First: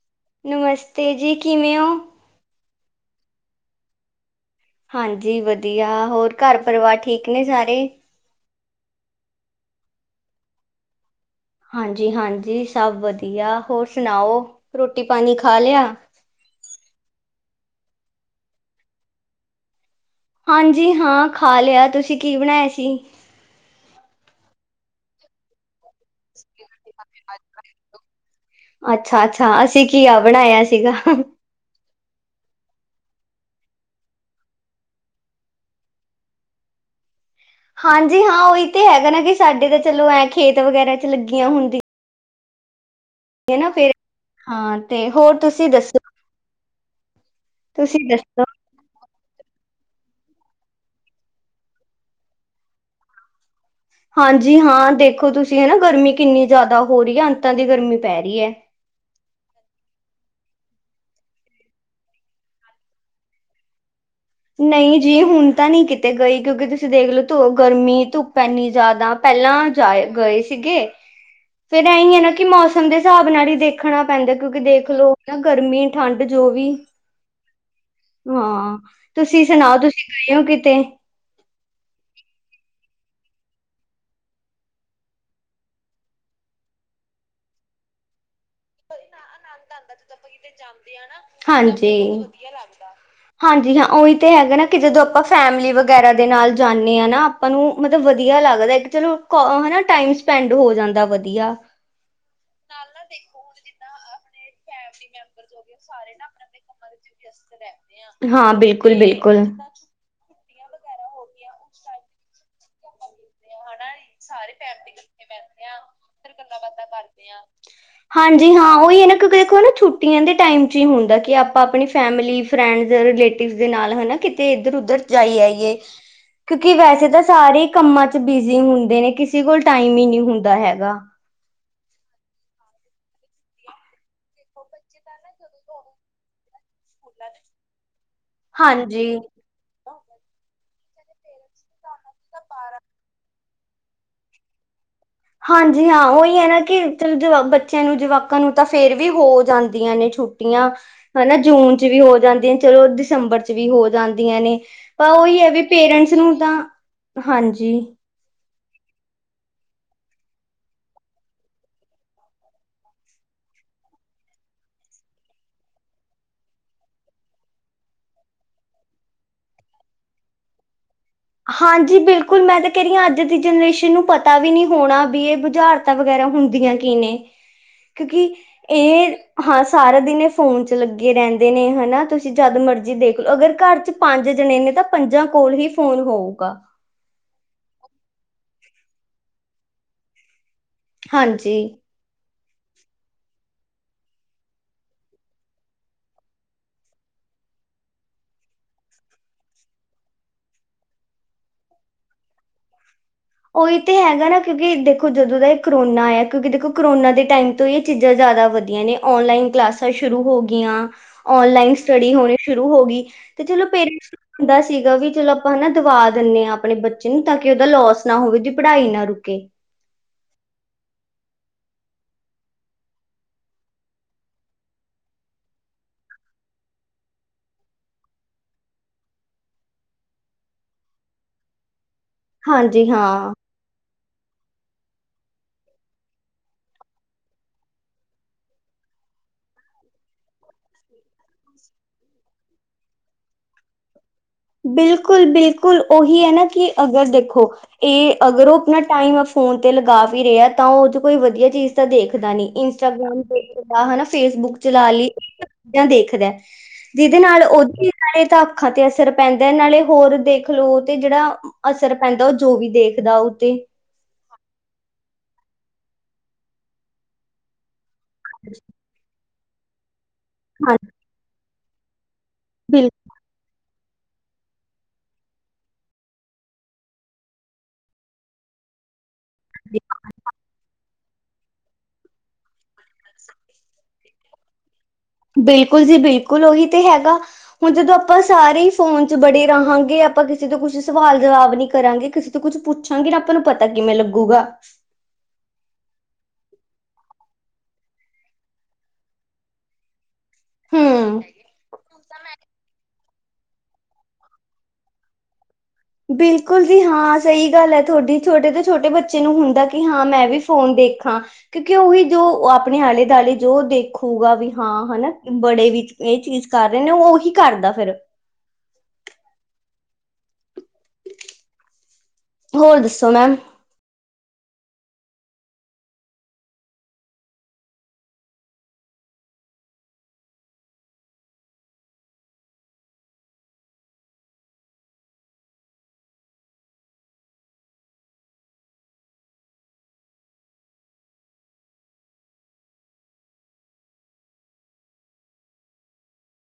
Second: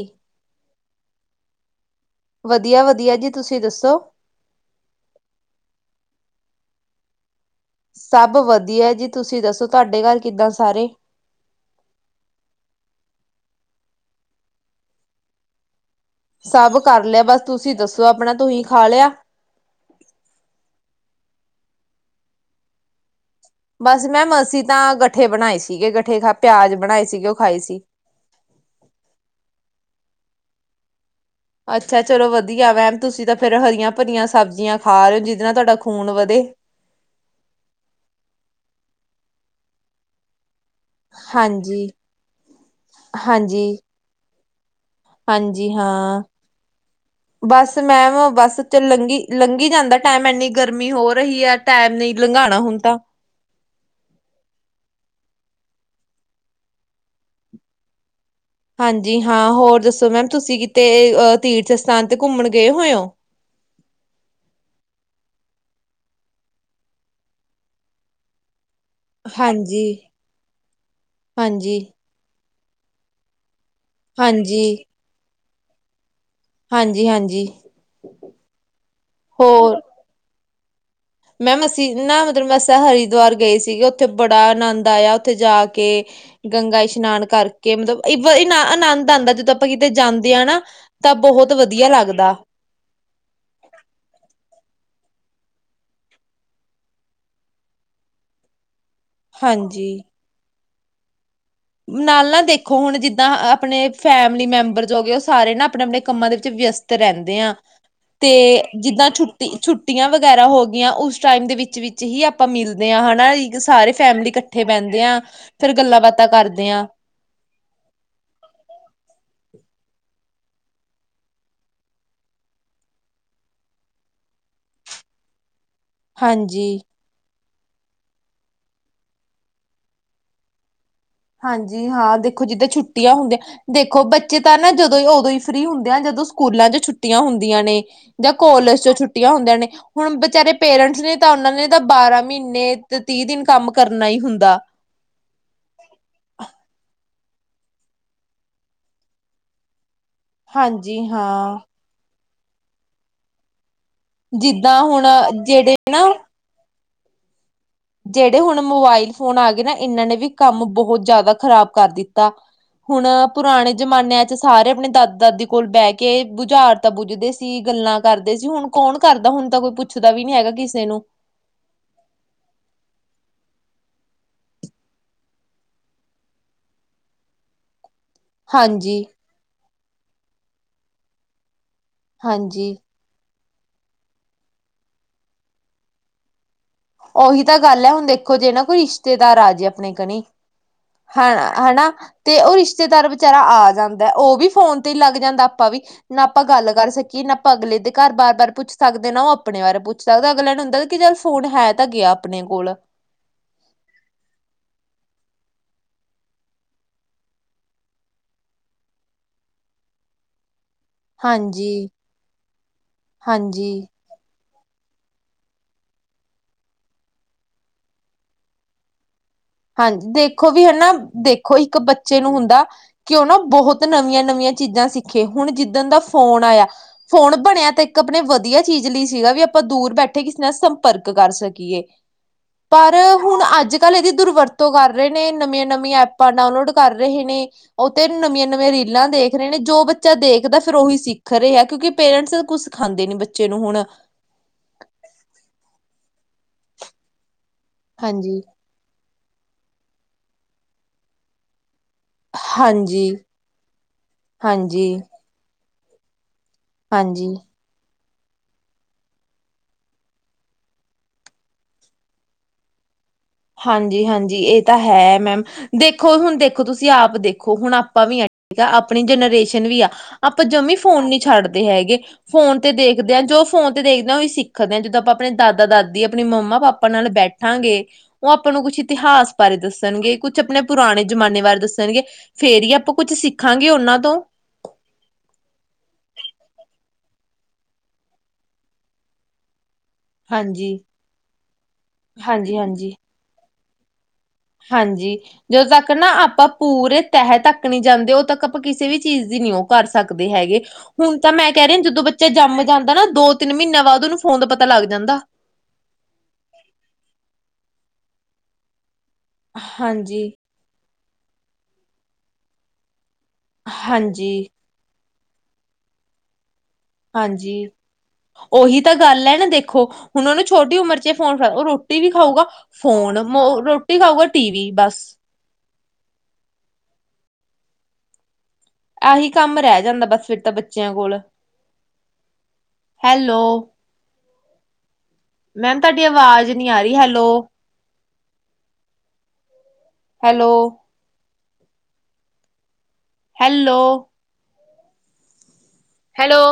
ਈ [inaudible] ਨਮਸਤੇ ਜੀ ਕਿਵੇਂ ਉਂ ਵਧੀਆ ਵਧੀਆ ਜੀ ਤੁਸੀਂ ਦੱਸੋਂ? ਹਾਂਜੀ ਵਧੀਆ, ਹੋਰ ਘਰ ਪਰਿਵਾਰ ਠੀਕ ਨੇ ਸਾਰੇ? ਸਬ ਵਧੀਆ ਜੀ, ਤੁਸੀਂ ਦੱਸੋਂ ਤੁਹਾਡੇ ਘਰ ਕਿੱਦਾਂ ਸਾਰੇ? ਹਾਂਜੀ ਹਾਂਜੀ ਸਭ ਵਧੀਆ, ਹੋਰ ਸੁਣਾਓ ਰੋਟੀ ਪਾਣੀ ਖਾ ਲਿਆ? ਸਭ ਕਰ ਲਿਆ, ਬਸ ਤੁਸੀਂ ਦੱਸੋਂ ਆਪਣਾ ਤੁਹੀਂ ਖਾ ਲਿਆ? ਹਾਂਜੀ ਹਾਂ ਖਾ ਲਿਆ, ਤੁਸੀਂ ਕੀ ਬਣਾਇਆ ਸੀ? ਬਸ ਮੈਂਮ ਅਸੀ ਤਾਂ ਗੱਠੇ ਬਣਾਏ ਸੀਗੇ, ਗੱਠੇ ਖਾ ਪਿਆਜ਼ ਅੱਛਾ ਅੱਛਾ, ਅਸੀਂ ਘੀਆ ਬਣਾਇਆ ਸੀਗਾ। ਅੱਛਾ ਚਲੋ ਵਧੀਆ ਮੈਮ, ਤੁਸੀਂ ਤਾਂ ਫੇਰ ਹਰੀਆਂ ਭਰੀਆਂ ਸਬਜ਼ੀਆਂ ਖਾ ਰਹੇ ਹੋ, ਜਿਹਦੇ ਨਾਲ ਤੁਹਾਡਾ ਖੂਨ ਵਧੇ। ਹਾਂਜੀ ਹਾਂ ਉਹੀ ਤੇ ਹੈਗਾ ਨਾ ਕਿ ਸਾਡੇ ਤਾਂ ਚਲੋਂ ਐ ਖੇਤ ਵਗੈਰਾ 'ਚ ਲੱਗੀਆਂ ਹੁੰਦੀਆਂ। ਹਾਂਜੀ ਹਾਂਜੀ। ਨਾ ਫੇਰ ਹਾਂ ਤੇ ਹੋਰ ਤੁਸੀਂ ਹਾਂਜੀ ਦੱਸੋਂ? ਹਾਂ ਬਸ ਮੈਂਮ ਦੱਸੋ? ਬਸ ਚ ਲੰਘ ਲੰਘੀ ਜਾਂਦਾ ਟੈਮ, ਐੰਨੀ ਗਰਮੀ ਹੋ ਰਹੀ ਐ ਟੈਮ ਨੇ ਹੀ ਲੰਘਾਉਣਾ ਹੁਣ ਤਾਂ। ਹਾਂਜੀ ਹਾਂ ਦੇਖੋਂ ਤੁਸੀਂ ਹਨਾ ਗਰਮੀ ਕਿੰਨੀ ਜ਼ਿਆਦਾ ਹੋ ਰਹੀ ਐ, ਅੰਤਾਂ ਦੀ ਗਰਮੀ ਪੈ ਰਈ ਐ। ਹਾਂਜੀ ਹਾਂ ਹੋਰ ਦੱਸੋਂ ਮੈਮ, ਤੁਸੀਂ ਕਿਤੇ ਤੀਰਥ ਸਥਾਨ ਤੇ ਘੁੰਮਣ ਗਏ ਹੋਏ ਹੋ? ਨਈ ਜੀ, ਹੁਣ ਤਾਂ ਨੀ ਕਿਤੇ ਗਈ, ਕਿਉਂਕਿ ਤੁਸੀਂ ਦੇਖ ਲਓ ਧੁ ਗਰਮੀ ਧੁੱ ਪ ਆਨੀ ਜ਼ਿਆਦਾ, ਪਹਿਲਾਂ ਹਾਂਜੀ। ਜਾਏ ਗਏ ਸੀਗੇ ਹਾਂਜੀ, ਫੇਰ ਐਈ ਐ ਨਾ ਕਿ ਮੌਸ ਮੌਸਮ ਦੇ ਹਿਸਾਬ ਨਾਲ ਹੀ ਦੇਖਣਾ ਪੈਂਦਾ, ਕਿਉਂਕਿ ਹਾਂਜੀ, ਦੇਖ ਲੋੋ ਹਨ ਨਾ ਗਰਮੀ ਠੰਡ ਜੋ ਵੀ ਹਾਂਜੀ, ਹਾਂਜੀ ਹਾਂ, ਤੁਸੀਂ ਸੁਣਾਓ ਤੁਸੀਂ ਗਏ ਹੋ ਕਿਤੇ? ਮੈਂਮ ਅਸੀ ਨਾ ਮਤਲਬ ਅਸਾ ਹਰਿਦੁਆਰ ਗਏ ਸੀਗੇ, ਉੱਥੇ ਬੜਾ ਆਨੰਦ ਆਇਆ ਉੱਥੇ ਜਾ ਕੇ ਗੰਗਾ ਇਸ਼ਨਾਨ ਕਰ ਕੇ ਮਤਲਬ ਇਬ ਆਨੰਦ ਆਦਾ ਜਦੋਂ ਆਪਾਂ ਕਿਤੇ ਜਾਂਦੇ ਹਾਂ ਨਾ ਤਾਂ ਬਹੁਤ ਵਧੀਆ ਲੱਗਦਾ। ਦਾ। ਹਾਂਜੀ ਹਾਂ ਉਹੀ ਤੇ ਹੈਗਾ ਨਾ ਕਿ ਜਦੋਂ ਆਪਾਂ ਫੈਮਿਲੀ ਵਗੈਰਾ ਦੇ ਨਾਲ ਜਾਂਨੇ ਆ ਨਾ ਆਪਾਂ ਨੂੰ ਮਤਲਬ ਵਧੀਆ ਲੱਗਦਾ। ਇੱਕ ਚਲੋ ਕ ਹੈ ਹਾਂਜੀ। ਟਾਈਮ ਸਪੈਂਡ ਹੋ ਜਾਂਦਾ ਵਧੀਆ। ਨਾਲ ਨਾ ਦੇਖੋ ਹੁਣ ਜਿੱਦਾਂ ਆਪਣੇ ਫੈਮਿਲੀ ਮੈਂਬਰ- ਜੋ ਗਏ। ਉਹ ਸਾਰੇ ਨਾ ਆਪਣੇ ਆਪਣੇ ਕੰਮਾਂ ਦੇ ਵਿੱਚ ਵਿਅਸਤ ਰਹਿੰਦੇ ਆ ਤੇ ਹਾਂ ਬਿਲਕੁਲ ਜਿੱਦਾਂ ਛੁੱਟੀ ਛੁੱ- ਬਿਲਕੁਲ ਛੁਟੀਆਂ ਵਗੈਰਾ ਹੋ ਗਈਆਂ, ਉਸ ਟਾਈਮ ਦੇ ਵਿੱਚ ਵਿੱਚ ਹੀ ਆਪਾਂ ਮਿਲਦੇ ਹਾਂ ਹਨਾ, ਸਾਰੇ ਫੈਮਲੀ ਇਕੱਠੇ ਬਹਿੰਦੇ ਹਾਂ ਫੇਰ ਗੱਲਾਂ-ਬਾਤਾਂ ਬਾਤਾਂ ਕਰਦੇਆਂ। ਕਰਦੇਆਂ। ਹਾਂਜੀ ਹਾਂ ਉਹੀ ਹੈ ਨਾ ਕਿਉਂਕਿ ਦੇਖੋ ਨਾ ਛੁੱਟੀਆਂ ਦੇ ਟਾਈਮ'ਚ ਹੀ ਹੁੰਦਾ ਕਿ ਆਪਾਂ ਆਪਣੀ ਫੈਮਿਲੀ ਫਰੈਂਡਸ ਰਿਲੇਟਿਵ ਦੇ ਨਾਲ ਹੈਨਾ ਕਿਤੇ ਇੱਧਰ ਉਧਰ ਜਾਈ ਆਈਏ। ਕਿਉਂਕਿ ਹਾਂਜੀ ਵੈਸੇ ਤਾਂ ਸਾਰੇ ਕੰਮਾਂ ਚ ਬਿਜ਼ੀ ਹੁੰਦੇ। ਦੇ ਨੇ ਕਿਸੇ ਕੋਲ ਟਾਈਮ ਹੀ ਨਹੀਂ ਹੁੰਦਾ ਹੈਗਾ। ਹਾਂਜੀ ਹਾਂ ਦੇਖੋ ਜਿੱਦਾਂ ਛੁੱਟੀਆਂ ਹੁੰਦੀਆਂ। ਦੇਖੋ ਬੱਚੇ ਤਾਂ ਨਾ ਜਦੋਂ ਉਦੋਂ ਹੀ ਫ੍ਰਰੀ ਹੁੰਦੇ ਆ ਜਦੋਂ ਸਕੂਲਾਂ'ਚ ਛੁ ਛੁੱਟੀਆਂ ਹੁੰਦੀਆਂ ਨੇ ਜਾਂ ਕੋਲੇਜ ਚ ਹਾਂਜੀ ਛੁੱਟੀਆਂ ਹੁੰਦੀਆਂ ਨੇ। ਹੁਣ ਬਚਾਰੇ ਪੇਰੈਂਟਸ ਨੇ ਤਾਂ ਉਹਨਾਂ ਨੇ ਤਾਂ ਬਾਰਾਂ ਮਹੀਨੇ ਤੇ ਤੀਹ ਦਿਨ ਕੰਮ ਕਰਨਾ ਹੀ ਹੁੰਦਾ। ਹਾਂਜੀ ਹਾਂ ਉਹੀ ਹੈ ਨਾ ਕਿ ਜਵਾ ਚਲ ਬੱਚਿਆਂ ਨੂੰ ਜਵਾਕਾਂ ਨੂੰ ਤਾਂ ਫੇਰ ਵੀ ਹੋ ਜਾਂਦੀਆਂ ਨੇ ਛੁ ਟੀਆਂ ਹਾਂਜੀ ਹੈਨ੍ਹਾਂ, ਹਾਂ ਜੂਨ ਚ ਵੀ ਹੋ ਜਾਂਦੀਆਂ ਚਲੋ ਦਸੰਬਰ ਵੀ ਹੋ ਜਾਂਦੀਆਂ ਨੇ ਜਿੱਦਾਂ ਹੁਣ ਪਰ ਉਹੀ ਹੈ ਵੀ ਜਿਹੜੇ ਨਾ ਪੇਰੈਂਟਸ ਨੂੰ ਤਾਂ, ਹਾਂਜੀ- ਜਿਹੜੇ ਹੁਣ ਮੋਬਾਇਲ ਫੋਨ ਆ ਗਏ ਨਾ ਇਹਨਾਂ ਨੇ ਵੀ ਕੰਮ ਬਹੁਤ ਜ਼ਿਆਦਾ ਖਰਾਬ ਕਰ ਦਿੱਤਾ। ਹੁਣ ਪੁਰਾਣੇ ਜਮਾਨਿਆਂ'ਚ ਸਾਰੇ ਆਪਣੇ ਦਾਦਾ-ਦਾਦੀ ਕੋਲ ਬਹਿ ਕੇ ਬੁਝਾਰ ਤਾਂ ਬੱਝਦੇ ਸੀ ਗੱਲਾਂ ਕਰਦੇ ਸੀ। ਹੁਣ, ਕੌਣ ਕਰਦਾ ਹੁਣ ਤਾਂ ਕੋਈ ਪੁੱਛਦਾ ਵੀ ਨੀ ਹੈਗਾ ਕਿਸੇ ਨੂੰ। ਹਾਂਜੀ, ਬਿਲਕੁਲ ਮੈਂ ਤਾਂ ਕਹਿ ਰਹੀ ਹਾਂ ਅੱਜ ਦੀ ਜਨਰੇਸ਼ਨ ਨੂੰ ਪਤਾ ਵੀ ਨਹੀਂ ਹੋਣਾ ਵੀ ਇਹ ਬੁਝਾਰ ਤਾਂ ਵਗੈਰਾ ਹੁੰਦੀਆਂ ਕੀ ਨੇ। [unintelligible] ਕਿਉਂਕਿ ਹਾਂਜੀ ਇਹ ਹਾਂ ਸਾਰਾ ਦਿਨ ਇਹ ਫੋਨ ਚ ਲੱਗੇ ਰਹਿੰਦੇ ਨੇ ਹਨਾ। ਤੁਸੀਂ ਜਦ ਹਾਂਜੀ ਮਰਜੀ ਦੇਖ ਲਓ, ਅਗਰ ਘਰ ਚ ਪੰਜ ਜਣੇ ਨੇ ਤਾਂ ਪੰਜਾਂ ਕੋਲ ਹੀ ਫੋਨ ਹੋਊਗਾ। ਉਹੀ ਤਾਂ ਗੱਲ ਹੈ, ਹੁਣ ਦੇਖੋ ਜੇ ਨਾ ਕੋਈ ਰਿਸ਼ਤੇਦਾਰ ਆ ਜੇ ਆਪਣੇ ਕਣੇ ਹੈ, ਹਾਂਜੀ ਹੈਨਾ। ਤੇ ਉਹ ਰਿਸ਼ਤੇਦਾਰ ਵਿਚਾਰਾ ਆ ਜਾਂਦਾ। ਉਹ ਵੀ ਫੋਨ ਤੇ ਲੱਗ ਜਾਂਦਾ ਆਪਾਂ ਵੀ। ਨਾ ਆਪਾਂ ਗੱਲ ਕਰ ਸਕੀਏ ਨਾ ਆਪਾਂ ਅਗਲੇ ਦੇ ਘਰ ਬਾਰ-ਬਾਰ ਪੁੱਛ ਸਕਦੇ ਨਾ ਉਹ ਆਪਣੇ ਬਾਰੇ ਪੁੱਛ ਸਕਦਾ ਅਗਲੇ ਨੂੰ ਹੁੰਦਾ ਕਿ ਚੱਲ ਫੋਨ ਹੈ ਤਾਂ ਗਿਆ ਆਪਣੇ ਕੋਲ। ਉਹੀ ਤੇ ਹੈਗਾ ਨਾ ਕਿਉਂਕਿ ਦੇਖੋ ਜਦੋਂ ਦਾ ਇਹ ਕਰੋਨਾ ਆਇਆ ਕਿਉਂਕਿ ਦੇਖੋ ਕਰੋਨਾ ਦੇ ਟਾਈਮ- ਤੋਂ ਇਹ ਚੀਜ਼ਾਂ ਜ਼ਿਆਦਾ ਵਧੀਆ ਨੇ ਔਨਲਾਈਨ ਕਲਾਸਾਂ ਸ਼ੁਰੂ ਹੋ ਗਈਆਂ। ਔਨਲਾਈਨ ਹਾਂਜੀ, ਸਟੱਡੀ ਹੋਣੀ ਸ਼ੁਰੂ ਹੋ ਗਈ ਤੇ ਚਲੋ ਹਾਂਜੀ, ਪੇਰੈਂਟਸ ਨੂੰ ਦਾ ਸੀਗਾ ਵੀ ਚਲੋ ਆਪਾਂ ਹੈਨਾ ਦਵਾ ਦਿੰਨੇਂ ਆਂ ਆਪਣੇ ਬੱਚੇ ਨੂੰ ਤਾਂ ਕਿ ਓਦਾ ਲੋਸ ਨਾ ਹੋਵੇ ਜੇ ਪੜਾਈ ਨਾ ਰੁੱਕੇ। ਹਾਂਜੀ, ਦੇਖੋ ਵੀ ਹਨਾ ਦੇਖੋ ਇੱਕ ਬੱਚੇ ਨੂੰ ਹੁੰਦਾ ਕਿ ਓ ਨਾ ਬੋਹੋਤ ਨਵੀਆਂ-ਨਵੀਆਂ ਚੀਜਾਂ ਸਿੱਖੇ। ਹੁਣ ਜਿੱਦਨ ਦਾ ਫੋਨ ਆਇਆ ਫੋਨ ਬਣਿਆ ਤਾਂ ਇੱਕ ਆਪਣੇ ਵਧੀਆ ਚੀਜ ਲਈ ਸੀਗਾ ਵੀ ਆਪਾਂ ਦੂਰ ਬੈਠੇ ਕਿਸੇ ਨਾਲ ਸੰਪਰਕ ਕਰ ਸਕੀਏ। ਹਾਂਜੀ ਪਰ ਹਾਂ ਹੁਣ ਅੱਜ-ਕੱਲ ਇਦੀ ਦੁਰਵਰਤੋ ਕਰ ਰੇ ਨੇ। ਨਵੀਆਂ-ਨਵੀਆਂ ਐਪਾਂ ਡਾਊਨਲੋਡ ਕਰ ਰਹੇ ਨੇ। ਓ ਤੇ ਨਵੀਆਂ-ਨਵੀਆਂ ਰੀਲਾਂ ਦੇਖ ਰਹੇ ਨੇ ਜੋ ਬੱਚਾ ਦੇਖਦਾ ਫੇਰ ਓਹੀ ਸਿੱਖ ਰਿਹੈ ਕਿਉਂਕਿ ਪੇਰੈਂਟਸ ਕੁਸ ਖਾਂਦੇ ਨੀ ਬੱਚੇ ਨੂੰ ਹੁਣ। ਬਿਲਕੁਲ-ਬਿਲਕੁਲ ਓਹੀ ਐਨਾ ਕਿ ਅਗਰ ਦੇਖੋ ਏ ਹਾਂਜੀ, ਅਗਰ ਓ ਪਣਾ ਟਾਈਮ ਓ ਫੋਨ ਤੇ ਲਗਾ ਵੀ ਰਿਐ ਤਾਂ ਉਜ ਕੋਈ ਵਧੀਆ ਚੀਜ਼ ਤਾਂ ਦੇਖ ਦਾ ਨੀ, ਹਾਂਜੀ, ਇੰਸਟਾਗ੍ਰਾਮ ਦੇਖਦਾ ਹੈਨਾ, ਫੇਸਬੁੱਕ ਹਾਂਜੀ, ਚਲਾ ਲੀ [unintelligible] ਦੇਖਦੈ ਜਿਦੇ ਹਾਂਜੀ। ਨਾਲ ਓਦੀ [unintelligible] ਤਾ ਅੱਖਾਂ ਤੇ ਅਸਰ ਪੈਂਦੈ ਨਾਲੇ ਹੋਰ ਦੇਖ ਲੋ ਤੇ ਜੜਾ ਅਸਰ ਪੈਂਦੈ, ਜੋ ਵੀ ਦੇਖਦਾ ਓ ਤੇ। ਹਾਂਜੀ-ਹਾਂਜੀ ਏ ਤਾਂ ਹੈ ਮੈਮ। ਦੇਖੋ, ਹੁਨ ਦੇਖੋ ਤੁਸੀ ਆਪ ਦੇਖੋ ਹੁਣ ਆ ਪਾਂ ਵੀ ਐਂ [unintelligible] ਆ। ਆਪਣੀ ਜਨਰੇਸ਼ਨ ਵੀ ਆ। ਆਪਾਂ ਜਮੀ ਹਾਂਜੀ ਫੋਨ ਨੀ ਛੱਡਦੇ ਹੈਗੇ। ਫੋਨ ਤੇ ਬਿਲਕੁਲ ਦੇਖਦੇ ਆਂ ਜੋ ਫੋਨ ਤੇ ਦੇਖਨਾ ਓਈ ਸਿੱ ਖਦੇ ਆਂ। ਜਦੋਂ ਆਪਾਂ ਆਪਣੇ ਦਾਦਾ-ਦਾਦੀ ਆਪਣੀ ਮੰਮਾ-ਪਾਪਾ ਨਾਲ ਬੈਠਾਂਗੇ ਓ ਆਪਾਂ ਨੂੰ ਕੁਛ ਇਤਿਹਾਸ ਬਾਰੇ ਦੱਸਨਗੇ, ਕੁਛ ਆਪਣੇ ਪੁਰਾਣੇ ਜਮਾਨੇ ਬਾਰੇ ਦੱਸਨਗੇ ਫੇਰ ਈ ਆ ਪਾਂ ਕੁੱਝ ਸਿੱਖਾਂਗੇ ਓਨਾਂ ਤੋਂ। ਬਿਲਕੁਲ ਜੀ ਬਿਲਕੁਲ ਓਹੀ ਤੇ ਹੈਗਾ। ਹੁਨ ਜਦੋਂ ਆਪਾਂ ਸਾਰੇ ਈ ਫੋਨ 'ਚ ਬੜੇ ਰਹਾਂਗੇਂ ਆ ਪਾਂ ਕਿਸੇ ਤੋਂ ਕੁਛ ਸਵਾਲ ਜਵਾਬ ਨੀ ਕਰਾਂਗੇ, ਕਿਸੇ ਤੋਂ ਕੁੱਛ ਹਾਂਜੀ-ਹਾਂਜੀ-ਹਾਂਜੀ। ਪੁੱਛਾਂਗੇ ਨਾ ਆਪਾਂ ਨੂੰ ਪਤਾ ਕਿਵੇਂ ਲੱਗੂਗਾ। ਹਾਂਜੀ ਜਦੋਂ ਤੱਕ ਨਾ ਆਪਾਂ ਪੂਰੇ ਤਹਿ ਤੱਕ ਨੀ ਜਾਂਦੇ ਉਦ ਤੱਕ ਆਪਾਂ ਕਿਸੇ ਵੀ ਚੀਜ਼ ਦੀ ਨੀ ਓ ਕਰ ਸਕਦੇ ਹੈਗੇ। ਹੁਨ ਹੂੰ ਤਾਂ ਮੈਂ ਕੈ ਰੀ ਆਂ ਜਦੋਂ ਬੱਚਾ ਜੰਮ ਜਾਂਦੈ ਨਾ ਦੋ ਤਿੰਨ ਮੀਂਨ੍ਹੇਆਂ ਬਾਦ ਓਨੂੰ ਫੋਨ ਦਾ ਪਤਾ ਲੱਗ ਜਾਂਦਾ। ਬਿਲਕੁਲ ਜੀ, ਹਾਂ ਸਈ ਗੱਲ ਐ ਤੁਆਡੀ। ਛੋਟੇ ਤੋਂ ਛੋਟੇ ਬੱਚੇ ਨੂੰ ਹੁੰਦੈ ਕਿ ਹਾਂ ਮੈਂ ਹਾਂਜੀ ਵੀ ਫੋਨ ਦੇਖਾਂ ਕਿਉਂਕਿ ਓਵੀ ਜੋ ਆਪਣੇ ਆਲੇ ਦੁਆਲੇ ਜੋ ਦੇਖੂਗਾ ਹਾਂਜੀ ਵੀ ਹਾਂ ਹਨਾ ਬੜੇ ਵਿੱਚ ਏ ਚੀਜ਼ ਕਰ ਰਹੇ ਨੇ ਓ ਓਹੀ ਕਰਦਾ ਫੇਰ। ਓਹੀ ਤਾਂ ਗੱਲ ਐ ਨਾ ਦੇਖੋ ਹੁਨ ਓਨੂੰ ਛੋਟੀ ਉਮਰ 'ਚ ਅ ਫੋਨ ਫੜ ਓਹ ਰੋਟੀ ਵੀ ਖਾਊਗਾ ਹੋਰ ਦੱਸੋ ਫੋਨ ਮੈਮ ਮੌ ਰੋ ਟੀ ਖਾਊਗਾ ਟੀਵੀ ਬਸ। ਆਹੀ ਕੰਮ ਰੈ ਜਾਂਦਾ ਬਸ ਫਿਰ ਤਾਂ ਬੱਚਿਆਂ ਕੋਲ। ਹੈਲੋ। ਮੈਮ ਤੁਆਡੀ ਆਵਾਜ਼ ਨੀ ਆ ਰੀ, ਹੈਲੋ। ਹੈਲੋ। ਹੈਲੋ। ਹੈਲੋ।